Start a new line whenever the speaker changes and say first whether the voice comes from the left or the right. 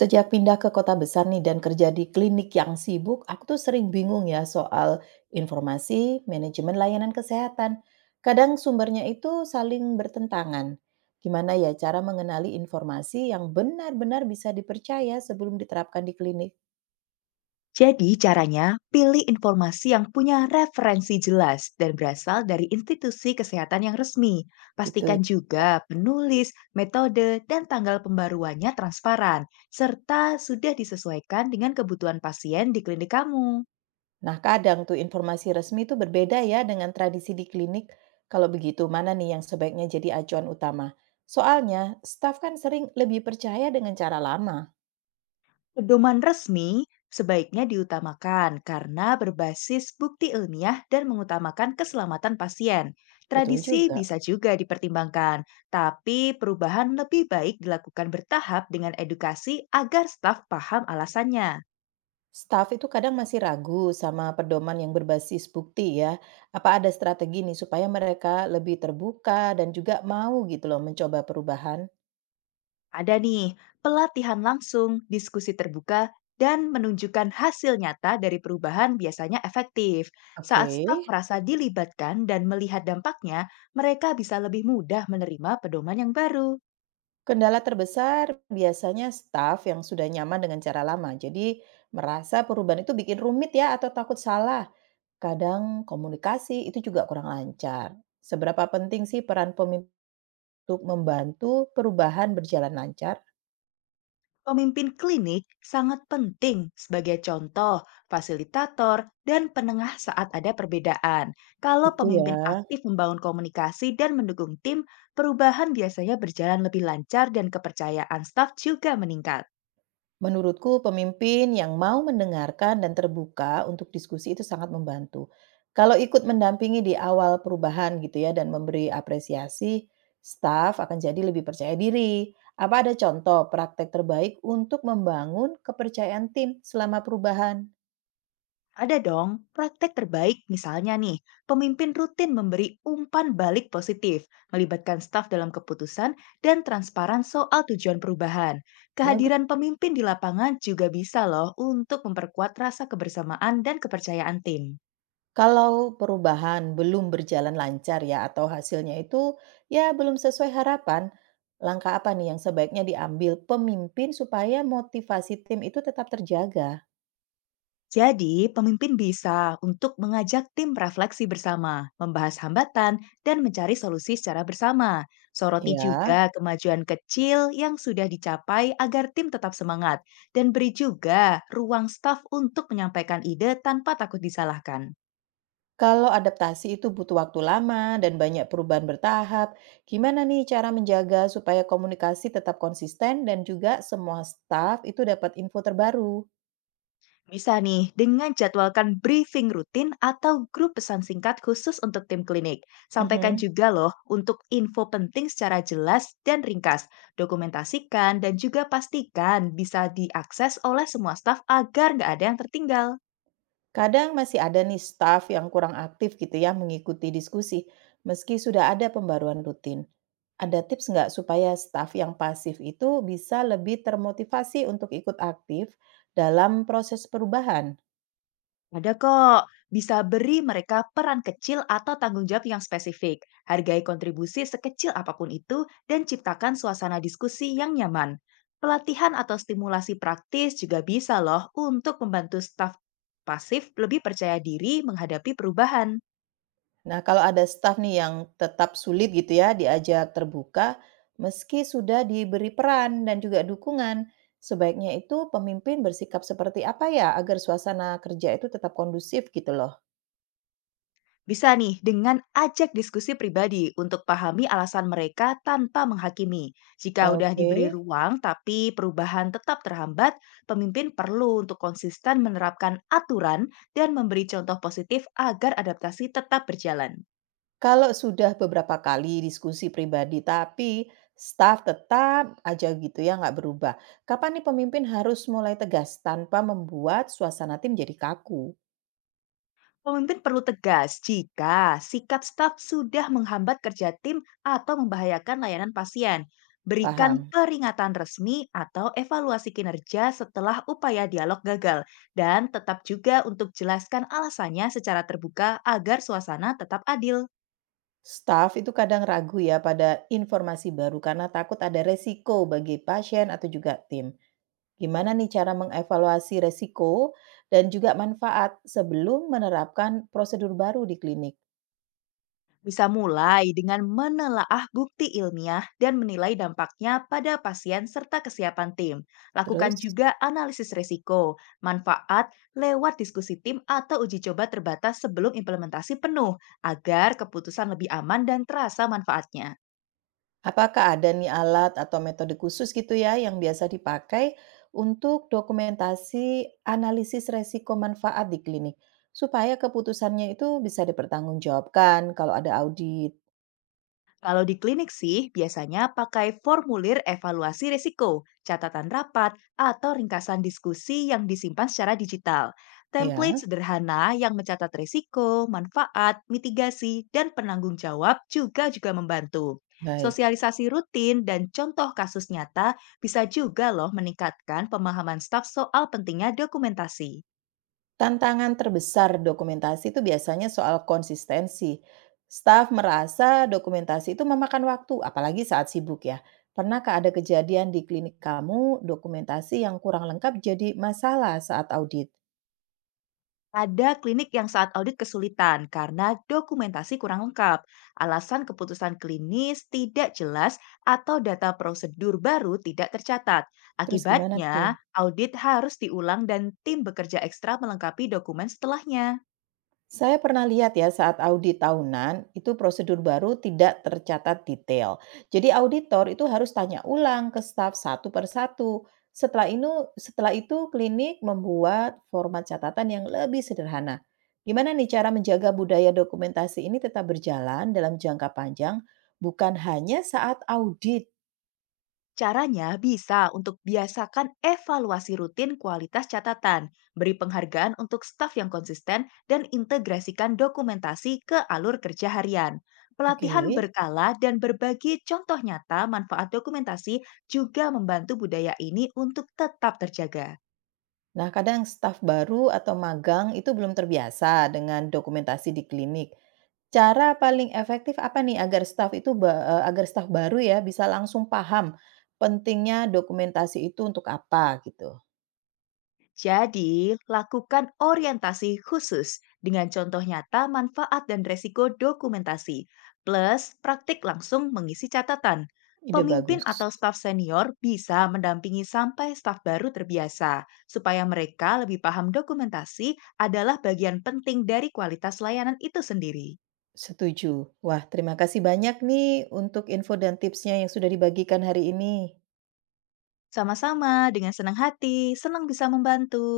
right: Sejak pindah ke kota besar nih dan kerja di klinik yang sibuk, aku tuh sering bingung ya soal informasi, manajemen layanan kesehatan. Kadang sumbernya itu saling bertentangan. Gimana ya cara mengenali informasi yang benar-benar bisa dipercaya sebelum diterapkan di klinik
left: Jadi caranya, pilih informasi yang punya referensi jelas dan berasal dari institusi kesehatan yang resmi.
right: gitu
left: Pastikan
right: ya.
left: juga penulis, metode, dan tanggal pembaruannya transparan, serta sudah disesuaikan dengan kebutuhan pasien di klinik kamu.
right: Nah, kadang tuh informasi resmi itu berbeda ya dengan tradisi di klinik. Kalau begitu, mana nih yang sebaiknya jadi acuan utama? Soalnya, staf kan sering lebih percaya dengan cara lama.
left: Pedoman resmi sebaiknya diutamakan karena berbasis bukti ilmiah dan mengutamakan keselamatan pasien.
right: Betul
left: Tradisi
right: juga.
left: bisa juga dipertimbangkan, tapi perubahan lebih baik dilakukan bertahap dengan edukasi agar staf paham alasannya.
right: Staf itu kadang masih ragu sama pedoman yang berbasis bukti ya. Apa ada strategi nih supaya mereka lebih terbuka dan juga mau gitu loh mencoba perubahan?
left: Ada nih, pelatihan langsung, diskusi terbuka, dan menunjukkan hasil nyata dari perubahan biasanya efektif.
right: Oke.
left: Saat staf merasa dilibatkan dan melihat dampaknya, mereka bisa lebih mudah menerima pedoman yang baru.
right: Kendala terbesar biasanya staff yang sudah nyaman dengan cara lama. Jadi merasa perubahan itu bikin rumit ya atau takut salah. Kadang komunikasi itu juga kurang lancar. Seberapa penting sih peran pemimpin untuk membantu perubahan berjalan lancar?
left: Pemimpin klinik sangat penting sebagai contoh, fasilitator, dan penengah saat ada perbedaan. Kalau
right: Gitu ya.
left: pemimpin aktif membangun komunikasi dan mendukung tim, perubahan biasanya berjalan lebih lancar dan kepercayaan staf juga meningkat.
right: Menurutku, pemimpin yang mau mendengarkan dan terbuka untuk diskusi itu sangat membantu. Kalau ikut mendampingi di awal perubahan gitu ya dan memberi apresiasi, staf akan jadi lebih percaya diri. Apa ada contoh praktek terbaik untuk membangun kepercayaan tim selama perubahan?
left: Ada dong, praktek terbaik misalnya nih, pemimpin rutin memberi umpan balik positif, melibatkan staf dalam keputusan, dan transparan soal tujuan perubahan.
right: Bagus.
left: Kehadiran pemimpin di lapangan juga bisa loh untuk memperkuat rasa kebersamaan dan kepercayaan tim.
right: Kalau perubahan belum berjalan lancar ya atau hasilnya itu ya belum sesuai harapan, langkah apa nih yang sebaiknya diambil pemimpin supaya motivasi tim itu tetap terjaga?
left: Jadi, pemimpin bisa untuk mengajak tim refleksi bersama, membahas hambatan, dan mencari solusi secara bersama. Soroti juga
right: Ya,
left: kemajuan kecil yang sudah dicapai agar tim tetap semangat, dan beri juga ruang staf untuk menyampaikan ide tanpa takut disalahkan.
right: kalau adaptasi itu butuh waktu lama dan banyak perubahan bertahap, gimana nih cara menjaga supaya komunikasi tetap konsisten dan juga semua staf itu dapat info terbaru?
left: Bisa nih, dengan jadwalkan briefing rutin atau grup pesan singkat khusus untuk tim klinik. Sampaikan
right: Mhm.
left: juga loh untuk info penting secara jelas dan ringkas. Dokumentasikan dan juga pastikan bisa diakses oleh semua staf agar nggak ada yang tertinggal.
right: Kadang masih ada nih staf yang kurang aktif gitu ya mengikuti diskusi, meski sudah ada pembaruan rutin. Ada tips nggak supaya staf yang pasif itu bisa lebih termotivasi untuk ikut aktif dalam proses perubahan?
left: Ada kok, bisa beri mereka peran kecil atau tanggung jawab yang spesifik. Hargai kontribusi sekecil apapun itu dan ciptakan suasana diskusi yang nyaman. Pelatihan atau stimulasi praktis juga bisa loh untuk membantu staf pasif lebih percaya diri menghadapi perubahan.
right: Nah, kalau ada staf nih yang tetap sulit gitu ya diajak terbuka, meski sudah diberi peran dan juga dukungan, sebaiknya itu pemimpin bersikap seperti apa ya agar suasana kerja itu tetap kondusif gitu loh.
left: Bisa nih dengan ajak diskusi pribadi untuk pahami alasan mereka tanpa menghakimi. Jika udah
right: Oke,
left: diberi ruang tapi perubahan tetap terhambat, pemimpin perlu untuk konsisten menerapkan aturan dan memberi contoh positif agar adaptasi tetap berjalan.
right: kalau sudah beberapa kali diskusi pribadi tapi staf tetap aja gitu ya nggak berubah. Kapan nih pemimpin harus mulai tegas tanpa membuat suasana tim jadi kaku?
left: Pemimpin perlu tegas jika sikap staf sudah menghambat kerja tim atau membahayakan layanan pasien. Berikan
right: Paham?
left: peringatan resmi atau evaluasi kinerja setelah upaya dialog gagal, dan tetap juga untuk jelaskan alasannya secara terbuka agar suasana tetap adil.
right: Staf itu kadang ragu ya pada informasi baru karena takut ada resiko bagi pasien atau juga tim. Gimana nih cara mengevaluasi resiko dan juga manfaat sebelum menerapkan prosedur baru di klinik?
left: Bisa mulai dengan menelaah bukti ilmiah dan menilai dampaknya pada pasien serta kesiapan tim. Lakukan
right: Terus,
left: juga analisis risiko, manfaat lewat diskusi tim atau uji coba terbatas sebelum implementasi penuh agar keputusan lebih aman dan terasa manfaatnya.
right: apakah ada nih alat atau metode khusus gitu ya yang biasa dipakai untuk dokumentasi analisis resiko manfaat di klinik supaya keputusannya itu bisa dipertanggungjawabkan kalau ada audit?
left: Kalau di klinik sih, biasanya pakai formulir evaluasi risiko, catatan rapat, atau ringkasan diskusi yang disimpan secara digital. Template
right: Ya,
left: sederhana yang mencatat risiko, manfaat, mitigasi, dan penanggung jawab juga juga membantu.
right: baik.
left: Sosialisasi rutin dan contoh kasus nyata bisa juga loh meningkatkan pemahaman staf soal pentingnya dokumentasi.
right: Tantangan terbesar dokumentasi itu biasanya soal konsistensi. Staf merasa dokumentasi itu memakan waktu, apalagi saat sibuk ya. Pernahkah ada kejadian di klinik kamu dokumentasi yang kurang lengkap jadi masalah saat audit?
left: Ada klinik yang saat audit kesulitan karena dokumentasi kurang lengkap, alasan keputusan klinis tidak jelas, atau data prosedur baru tidak tercatat.
right: Terus gimana
left: Akibatnya,
right: tuh?
left: audit harus diulang dan tim bekerja ekstra melengkapi dokumen setelahnya.
right: Saya pernah lihat ya saat audit tahunan, itu prosedur baru tidak tercatat detail. Jadi auditor itu harus tanya ulang ke staf satu per satu. Setelah itu, setelah itu, klinik membuat format catatan yang lebih sederhana. Gimana nih cara menjaga budaya dokumentasi ini tetap berjalan dalam jangka panjang, bukan hanya saat audit.
left: Caranya bisa untuk biasakan evaluasi rutin kualitas catatan, beri penghargaan untuk staf yang konsisten, dan integrasikan dokumentasi ke alur kerja harian.
right: Oke.
left: Pelatihan berkala dan berbagi contoh nyata manfaat dokumentasi juga membantu budaya ini untuk tetap terjaga.
right: Nah, kadang staf baru atau magang itu belum terbiasa dengan dokumentasi di klinik. Cara paling efektif apa nih agar staf itu ba eee, agar staf baru ya bisa langsung paham pentingnya dokumentasi itu untuk apa gitu?
left: Jadi, lakukan orientasi khusus dengan contoh nyata manfaat dan resiko dokumentasi, plus praktik langsung mengisi catatan.
right: Ide
left: Pemimpin
right: bagus,
left: atau staf senior bisa mendampingi sampai staf baru terbiasa, supaya mereka lebih paham dokumentasi adalah bagian penting dari kualitas layanan itu sendiri.
right: setuju. Wah terima kasih banyak nih untuk info dan tipsnya yang sudah dibagikan hari ini.
left: Sama-sama, dengan senang hati, senang bisa membantu.